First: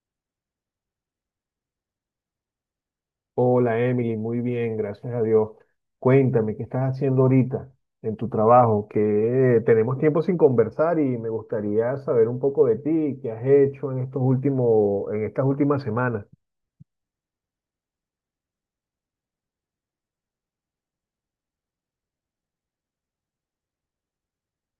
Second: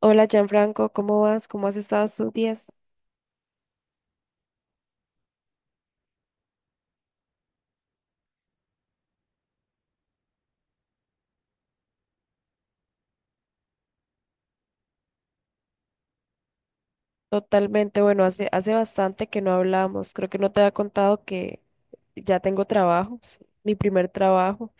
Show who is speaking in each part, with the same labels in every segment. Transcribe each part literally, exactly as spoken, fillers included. Speaker 1: Hola Gianfranco, ¿cómo vas? ¿Cómo has estado estos días?
Speaker 2: Hola Emily, muy bien, gracias a Dios. Cuéntame, ¿qué estás haciendo ahorita en tu trabajo? Que tenemos tiempo sin conversar y me gustaría saber un poco de ti, qué has hecho en estos últimos, en estas últimas semanas.
Speaker 1: Totalmente, bueno, hace, hace bastante que no hablamos. Creo que no te había contado que ya tengo trabajo, es mi primer trabajo.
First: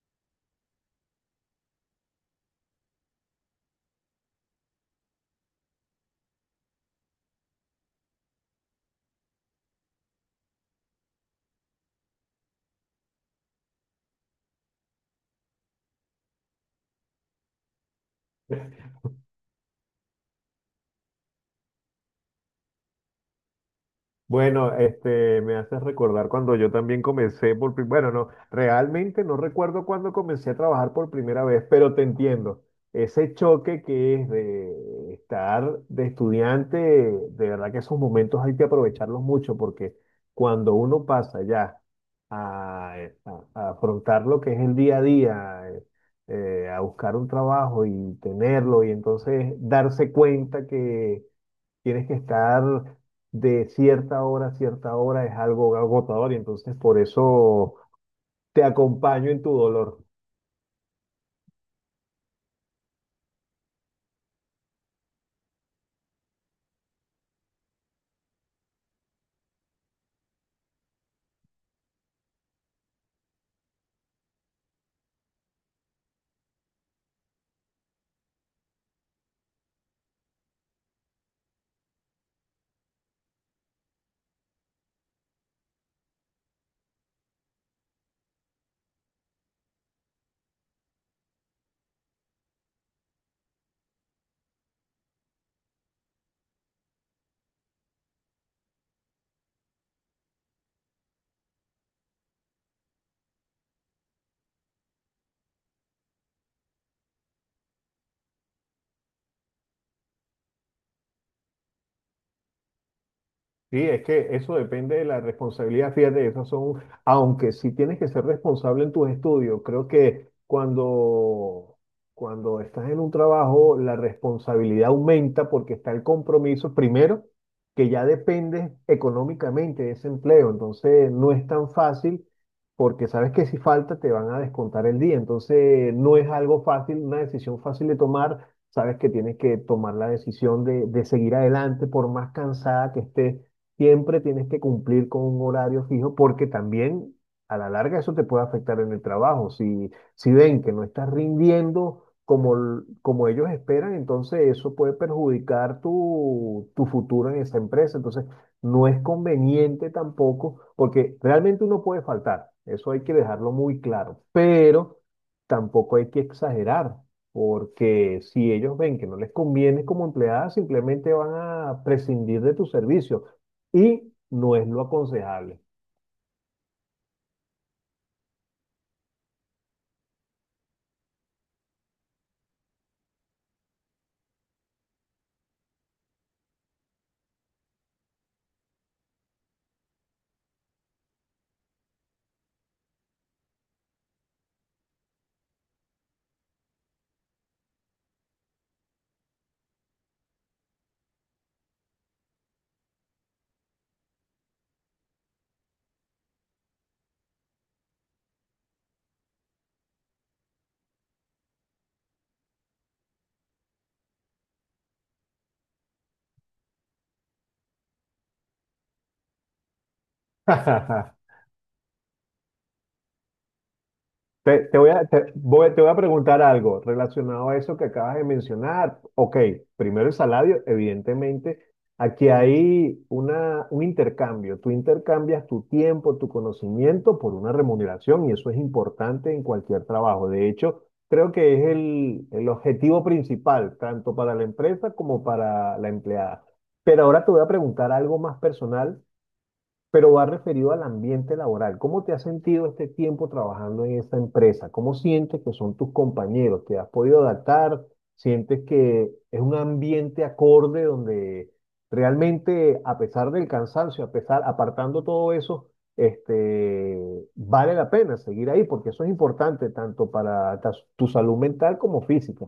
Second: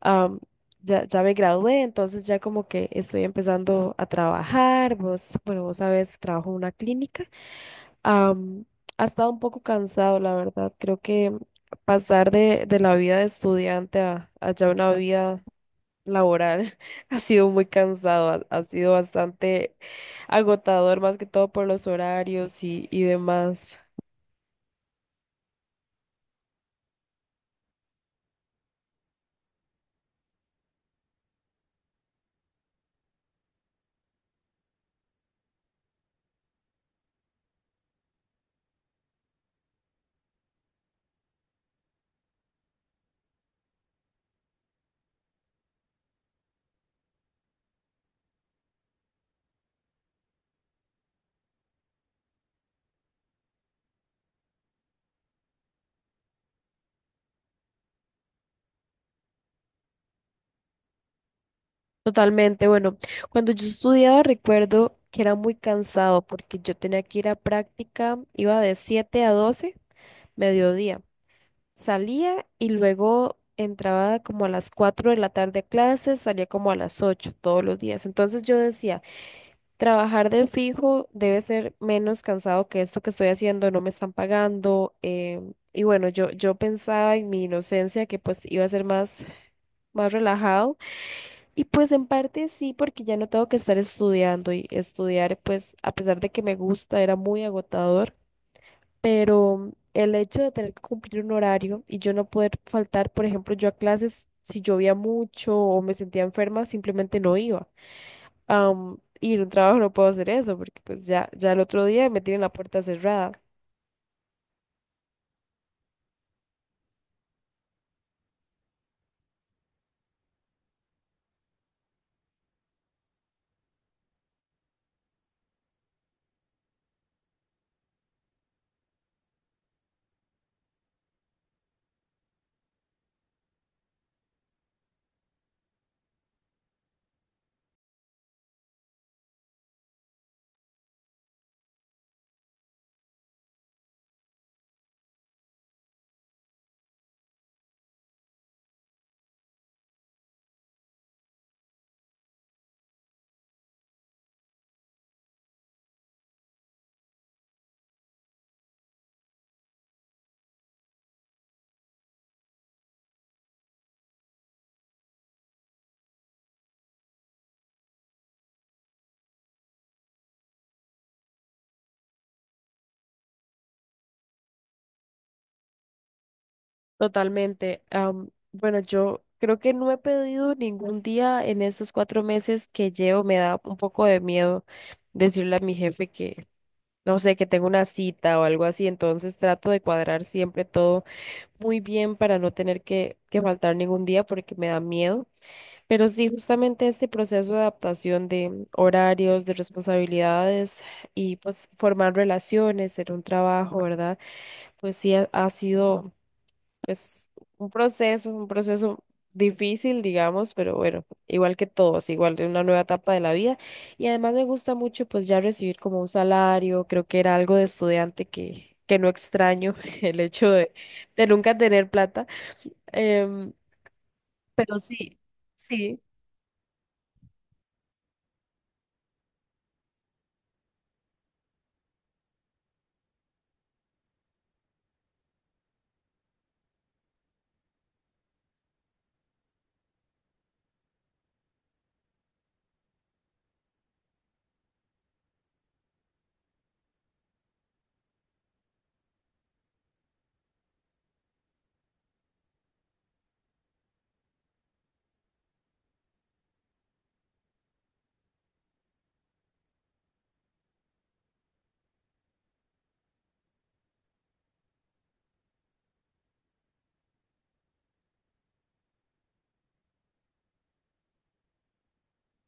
Speaker 1: Am, ya, ya me gradué, entonces ya como que estoy empezando a trabajar. Vos, bueno, vos sabes, trabajo en una clínica. Am, ha estado un poco cansado, la verdad. Creo que pasar de, de la vida de estudiante a, a ya una vida laboral ha sido muy cansado, ha, ha sido bastante agotador, más que todo por los horarios y, y demás.
Speaker 2: Bueno, este, me haces recordar cuando yo también comencé por, pri- bueno, no, realmente no recuerdo cuándo comencé a trabajar por primera vez, pero te entiendo. Ese choque que es de estar de estudiante, de verdad que esos momentos hay que aprovecharlos mucho porque cuando uno pasa ya a, eh, a- a afrontar lo que es el día a día, eh, eh, a buscar un trabajo y tenerlo y entonces darse cuenta que tienes que estar de cierta hora a cierta hora, es algo agotador y entonces por eso te acompaño en tu dolor.
Speaker 1: Totalmente, bueno, cuando yo estudiaba recuerdo que era muy cansado porque yo tenía que ir a práctica, iba de siete a doce mediodía. Salía y luego entraba como a las cuatro de la tarde a clases, salía como a las ocho todos los días. Entonces yo decía, trabajar del fijo debe ser menos cansado que esto que estoy haciendo, no me están pagando. Eh, y bueno, yo, yo pensaba en mi inocencia que pues iba a ser más, más relajado. Y pues en parte sí, porque ya no tengo que estar estudiando y estudiar pues a pesar de que me gusta, era muy agotador. Pero el hecho de tener que cumplir un horario y yo no poder faltar, por ejemplo, yo a clases, si llovía mucho o me sentía enferma, simplemente no iba, am, y en un trabajo no puedo hacer eso porque pues ya, ya el otro día me tienen la puerta cerrada.
Speaker 2: Sí, es que eso depende de la responsabilidad, fíjate, esas son, aunque sí tienes que ser responsable en tus estudios, creo que cuando, cuando estás en un trabajo, la responsabilidad aumenta porque está el compromiso, primero, que ya dependes económicamente de ese empleo, entonces no es tan fácil porque sabes que si falta te van a descontar el día, entonces no es algo fácil, una decisión fácil de tomar, sabes que tienes que tomar la decisión de, de seguir adelante por más cansada que estés. Siempre tienes que cumplir con un horario fijo porque también a la larga eso te puede afectar en el trabajo. Si, si ven que no estás rindiendo como, l- como ellos esperan, entonces eso puede perjudicar tu, tu futuro en esa empresa. Entonces no es conveniente tampoco porque realmente uno puede faltar. Eso hay que dejarlo muy claro. Pero tampoco hay que exagerar. Porque si ellos ven que no les conviene como empleada, simplemente van a prescindir de tu servicio y no es lo aconsejable.
Speaker 1: Totalmente. Am, bueno, yo creo que no he pedido ningún día en estos cuatro meses que llevo. Me da un poco de miedo decirle a mi jefe que, no sé, que tengo una cita o algo así. Entonces trato de cuadrar siempre todo muy bien para no tener que, que faltar ningún día porque me da miedo. Pero sí, justamente este proceso de adaptación de horarios, de responsabilidades y pues formar relaciones en un trabajo, ¿verdad? Pues sí ha, ha sido pues un proceso, un proceso difícil, digamos, pero bueno, igual que todos, igual de una nueva etapa de la vida. Y además me gusta mucho pues ya recibir como un salario, creo que era algo de estudiante que, que no extraño el hecho de, de nunca tener plata. Em,
Speaker 2: Te,
Speaker 1: pero
Speaker 2: te voy a,
Speaker 1: sí,
Speaker 2: te, voy- te voy a
Speaker 1: sí.
Speaker 2: preguntar algo relacionado a eso que acabas de mencionar. Ok, primero el salario, evidentemente. Aquí hay una, un intercambio. Tú intercambias tu tiempo, tu conocimiento por una remuneración y eso es importante en cualquier trabajo. De hecho, creo que es el, el objetivo principal, tanto para la empresa como para la empleada. Pero ahora te voy a preguntar algo más personal pero va referido al ambiente laboral. ¿Cómo te has sentido este tiempo trabajando en esta empresa? ¿Cómo sientes que son tus compañeros? ¿Te has podido adaptar? ¿Sientes que es un ambiente acorde donde realmente, a pesar del cansancio, a pesar, apartando todo eso, este, vale la pena seguir ahí? Porque eso es importante tanto para ta- tu salud mental como física.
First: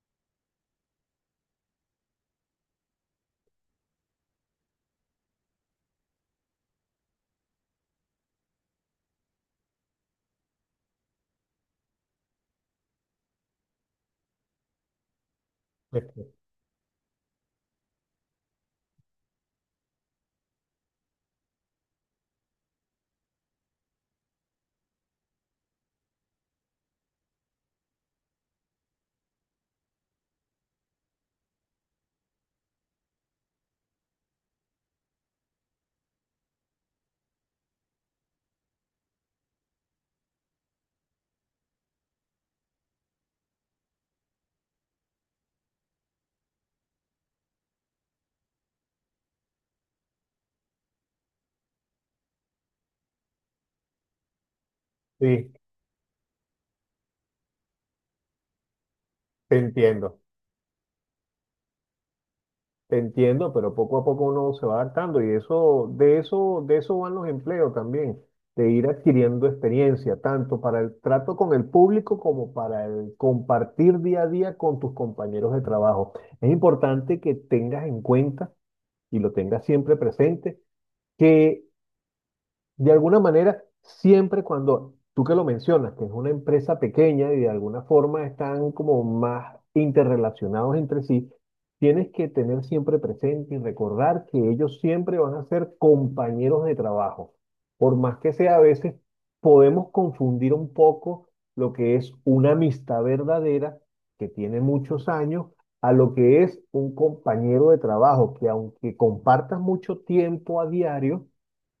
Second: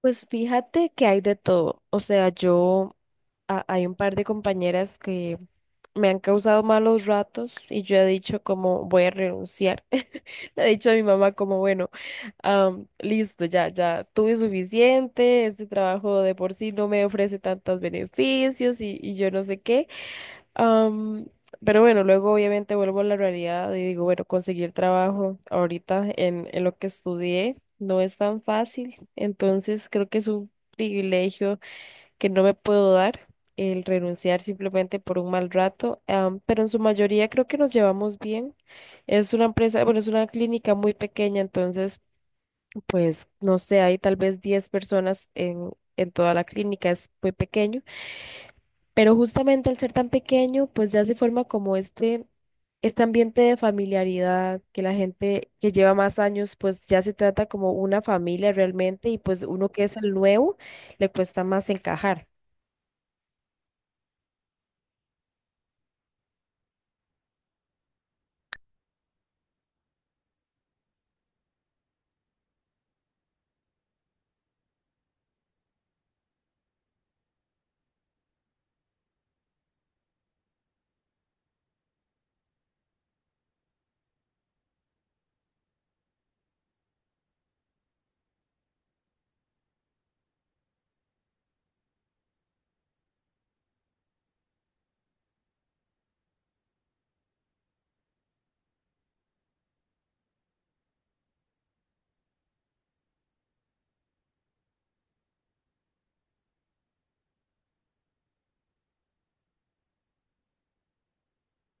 Speaker 1: Pues fíjate que hay de todo. O sea, yo, a- hay un par de compañeras que me han causado malos ratos y yo he dicho como voy a renunciar. Le he dicho a mi mamá como, bueno, am, listo, ya, ya tuve suficiente, este trabajo de por sí no me ofrece tantos beneficios y, y yo no sé qué. Am, pero bueno, luego obviamente vuelvo a la realidad y digo, bueno, conseguir trabajo ahorita en, en lo que estudié no es tan fácil, entonces creo que es un privilegio que no me puedo dar el renunciar simplemente por un mal rato. Am, pero en su mayoría creo que nos llevamos bien. Es una empresa, bueno, es una clínica muy pequeña, entonces, pues, no sé, hay tal vez diez personas en, en toda la clínica, es muy pequeño. Pero justamente al ser tan pequeño, pues ya se forma como este, este ambiente de familiaridad, que la gente
Speaker 2: Sí,
Speaker 1: que lleva más años, pues ya se trata como una familia realmente, y pues
Speaker 2: te
Speaker 1: uno que es el
Speaker 2: entiendo.
Speaker 1: nuevo, le cuesta más encajar.
Speaker 2: Te entiendo, pero poco a poco uno se va adaptando y eso, de eso, de eso van los empleos también, de ir adquiriendo experiencia, tanto para el trato con el público como para el compartir día a día con tus compañeros de trabajo. Es importante que tengas en cuenta y lo tengas siempre presente que de alguna manera, siempre cuando tú que lo mencionas, que es una empresa pequeña y de alguna forma están como más interrelacionados entre sí, tienes que tener siempre presente y recordar que ellos siempre van a ser compañeros de trabajo. Por más que sea, a veces podemos confundir un poco lo que es una amistad verdadera que tiene muchos años a lo que es un compañero de trabajo, que aunque compartas mucho tiempo a diario,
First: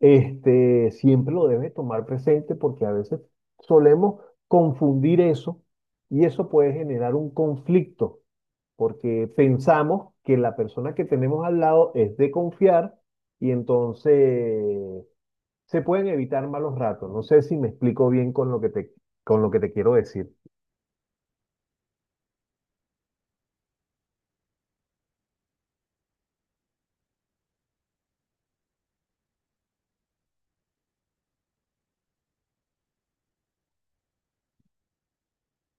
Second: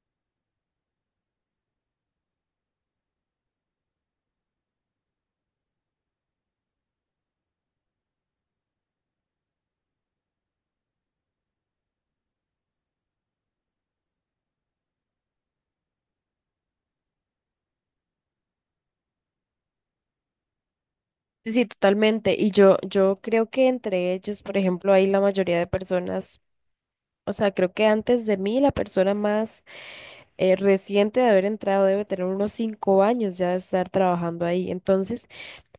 Speaker 2: este, siempre lo debes tomar presente porque a veces solemos confundir eso y eso puede generar un conflicto porque pensamos que la persona que tenemos al lado es de confiar y entonces se pueden evitar malos ratos. No sé si me explico bien con lo que te, con lo que te quiero decir.
Speaker 1: Sí, sí, totalmente. Y yo, yo creo que entre ellos, por ejemplo, hay la mayoría de personas, o sea, creo que antes de mí, la persona más eh, reciente de haber entrado debe tener unos cinco años ya de estar trabajando ahí. Entonces,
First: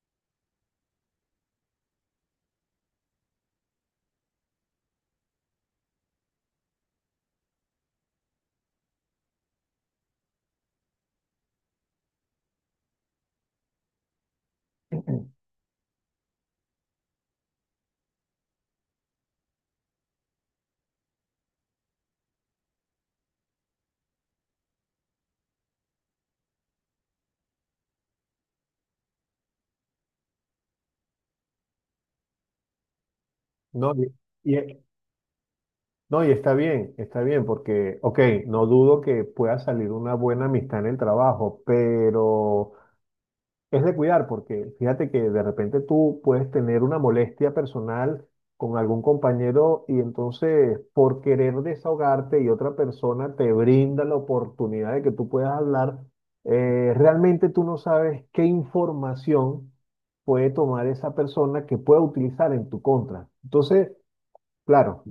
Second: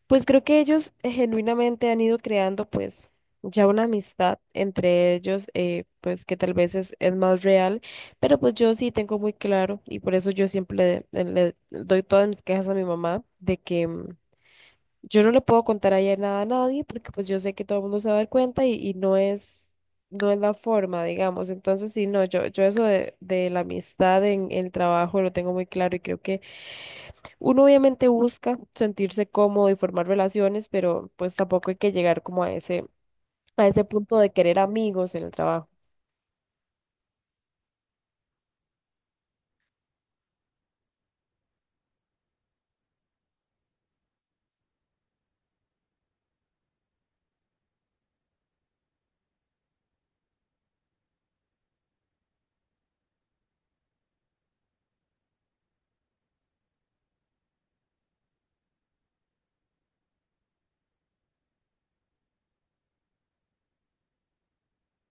Speaker 1: pues creo que ellos eh, genuinamente han ido creando pues ya una amistad entre ellos, eh, pues que tal vez es, es más real, pero pues yo sí tengo muy claro y por eso yo siempre le, le doy todas mis quejas a mi mamá de que mm, yo no le puedo contar a ella nada a nadie porque pues yo sé que todo el mundo se va a dar cuenta y, y no es, no es la forma, digamos. Entonces sí, no, yo, yo eso de, de la amistad en el trabajo lo tengo muy claro y creo que uno obviamente busca sentirse cómodo y formar relaciones, pero pues tampoco hay que llegar como a ese, a ese
Speaker 2: No, y,
Speaker 1: punto de querer
Speaker 2: y-
Speaker 1: amigos en el trabajo.
Speaker 2: no, y está bien, está bien, porque, ok, no dudo que pueda salir una buena amistad en el trabajo, pero es de cuidar, porque fíjate que de repente tú puedes tener una molestia personal con algún compañero y entonces por querer desahogarte y otra persona te brinda la oportunidad de que tú puedas hablar, eh, realmente tú no sabes qué información puede tomar esa persona que pueda utilizar en tu contra. Entonces, claro,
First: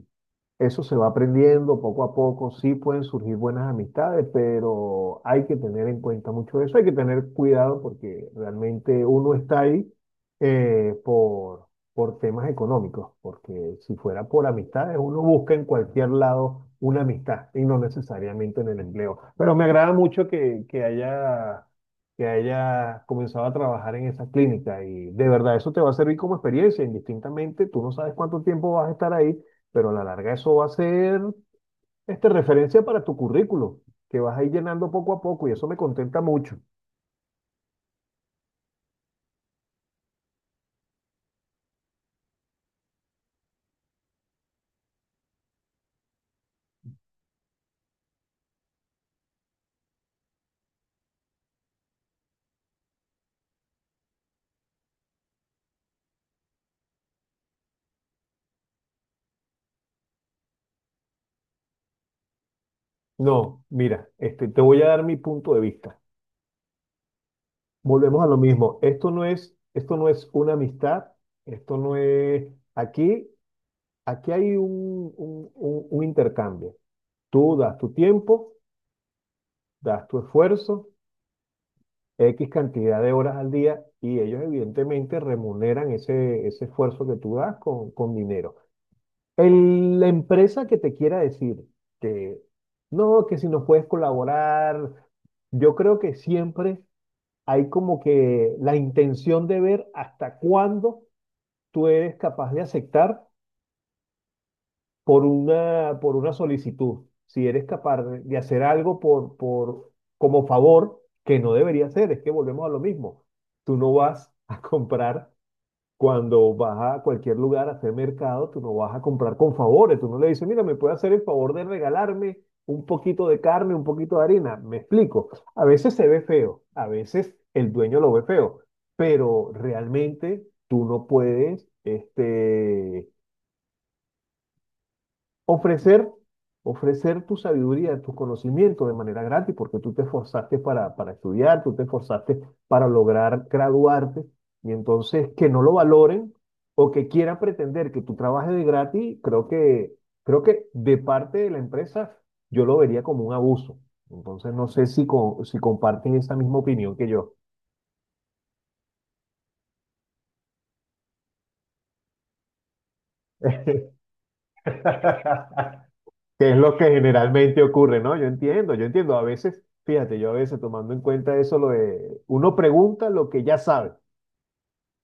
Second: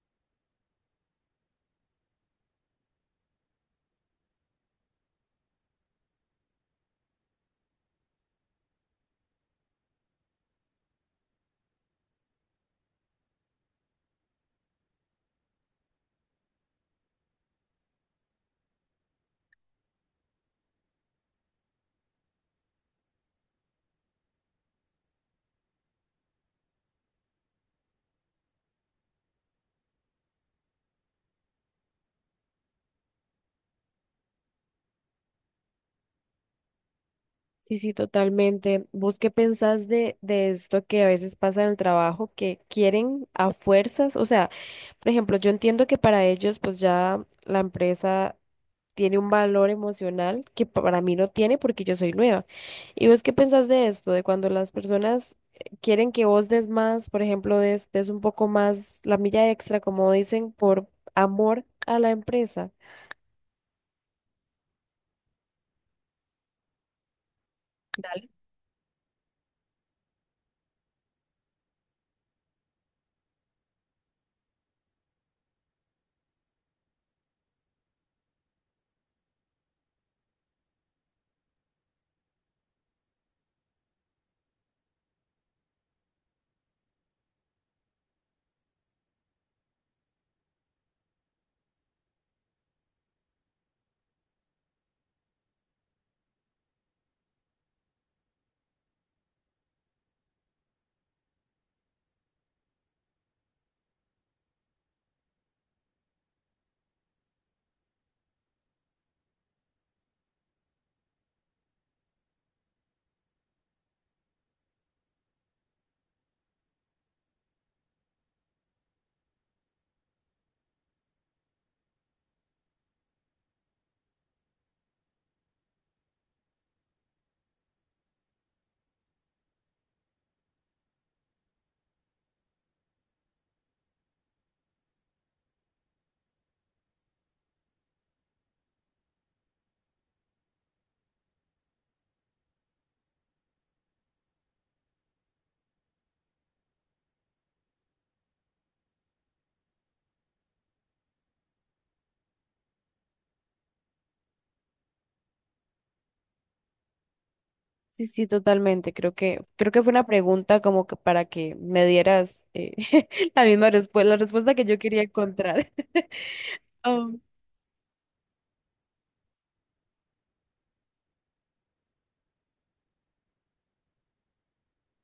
Speaker 2: eso se va aprendiendo poco a poco, sí pueden surgir buenas amistades, pero hay que tener en cuenta mucho eso, hay que tener cuidado porque realmente uno está ahí eh, por, por temas económicos, porque si fuera por amistades, uno busca en cualquier lado una amistad y no necesariamente en el empleo. Pero me agrada mucho que, que haya, que haya comenzado a trabajar en esa clínica y de verdad eso te va a servir como experiencia, indistintamente, tú no sabes cuánto tiempo vas a estar ahí pero a la larga eso va a ser este, referencia para tu currículo, que vas a ir llenando poco a poco y eso me contenta mucho.
Speaker 1: Sí, sí, totalmente. ¿Vos qué pensás de, de esto que a veces pasa en el trabajo, que quieren a fuerzas? O sea, por ejemplo, yo entiendo que para ellos pues ya la empresa tiene un valor emocional que para mí no tiene porque yo soy nueva. ¿Y vos qué pensás de esto? De cuando las personas eh, quieren que vos des más, por ejemplo, des, des un poco más la milla extra, como dicen, por amor a la empresa.
Speaker 2: No, mira, este, te voy a dar mi punto de vista. Volvemos a
Speaker 1: Dale.
Speaker 2: lo mismo. Esto no es, esto no es una amistad, esto no es... Aquí, aquí hay un, un, un- un intercambio. Tú das tu tiempo, das tu esfuerzo, X cantidad de horas al día y ellos evidentemente remuneran ese, ese esfuerzo que tú das con, con dinero. El- la empresa que te quiera decir que no, que si nos puedes colaborar, yo creo que siempre hay como que la intención de ver hasta cuándo tú eres capaz de aceptar por una, por una solicitud. Si eres capaz de de hacer algo por, por, como favor, que no debería ser, es que volvemos a lo mismo. Tú no vas a comprar cuando vas a cualquier lugar a hacer mercado, tú no vas a comprar con favores, tú no le dices, mira, me puede hacer el favor de regalarme un poquito de carne, un poquito de harina. Me explico. A veces se ve feo, a veces el dueño lo ve feo, pero realmente tú no puedes, este, ofrecer, ofrecer tu sabiduría, tus conocimientos de manera gratis, porque tú te esforzaste para, para estudiar, tú te esforzaste para lograr graduarte, y entonces que no lo valoren o que quieran pretender que tú trabajes de gratis, creo que, creo que de parte de la empresa yo lo vería como un abuso. Entonces no sé si, co- si comparten esa misma opinión que yo.
Speaker 1: Sí, sí, totalmente. Creo que, creo que fue una pregunta como que para que me dieras eh, la misma respuesta, la respuesta que yo quería encontrar.
Speaker 2: que es lo que
Speaker 1: Um,
Speaker 2: generalmente ocurre, ¿no? Yo entiendo, yo entiendo. A veces, fíjate, yo a veces tomando en cuenta eso, lo de uno pregunta lo que ya sabe,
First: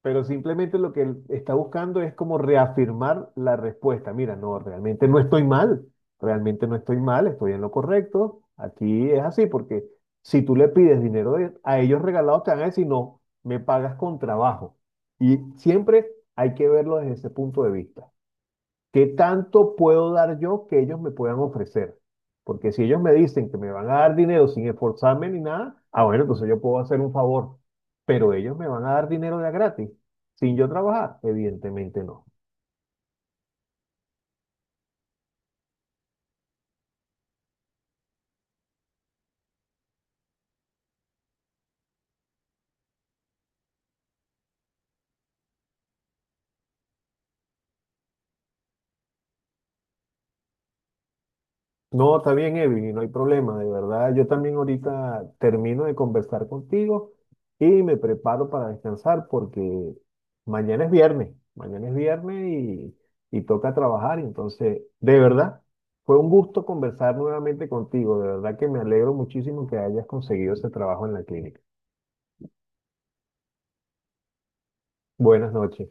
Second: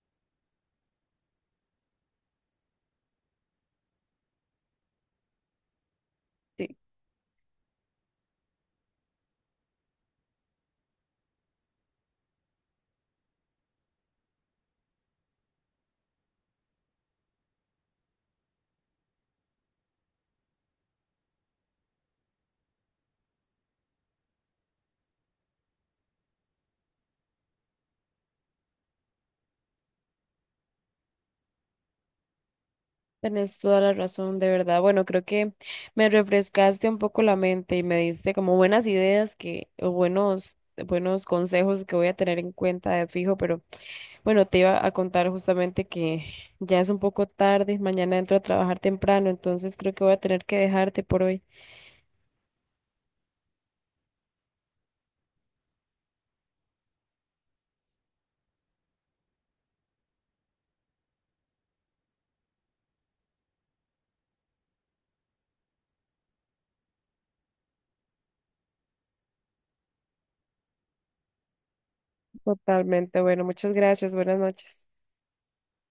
Speaker 2: pero simplemente lo que él está buscando es como reafirmar la respuesta. Mira, no, realmente no estoy mal, realmente no
Speaker 1: sí.
Speaker 2: estoy mal, estoy en lo correcto. Aquí es así, porque si tú le pides dinero de- a ellos regalados, te van a decir, no, me pagas con trabajo. Y siempre hay que verlo desde ese punto de vista. ¿Qué tanto puedo dar yo que ellos me puedan ofrecer? Porque si ellos me dicen que me van a dar dinero sin esforzarme ni nada, ah, bueno, entonces yo puedo hacer un favor. Pero ellos me van a dar dinero de a gratis, sin yo trabajar, evidentemente no.
Speaker 1: Tenés toda la razón, de verdad. Bueno, creo que me refrescaste un poco la mente y me diste como buenas ideas que, o buenos, buenos consejos que voy a tener en cuenta de fijo, pero bueno, te iba a contar justamente que ya es un poco tarde, mañana entro a trabajar temprano, entonces creo que voy a tener que dejarte por hoy.
Speaker 2: No, está bien, Evi, no hay problema, de verdad. Yo también ahorita termino de conversar contigo y me preparo para descansar porque mañana es viernes, mañana es viernes y, y toca trabajar. y Entonces, de verdad, fue un gusto conversar nuevamente contigo. De verdad que me alegro muchísimo que hayas conseguido ese trabajo en la clínica.
Speaker 1: Totalmente, bueno, muchas gracias, buenas noches.
Speaker 2: Buenas noches.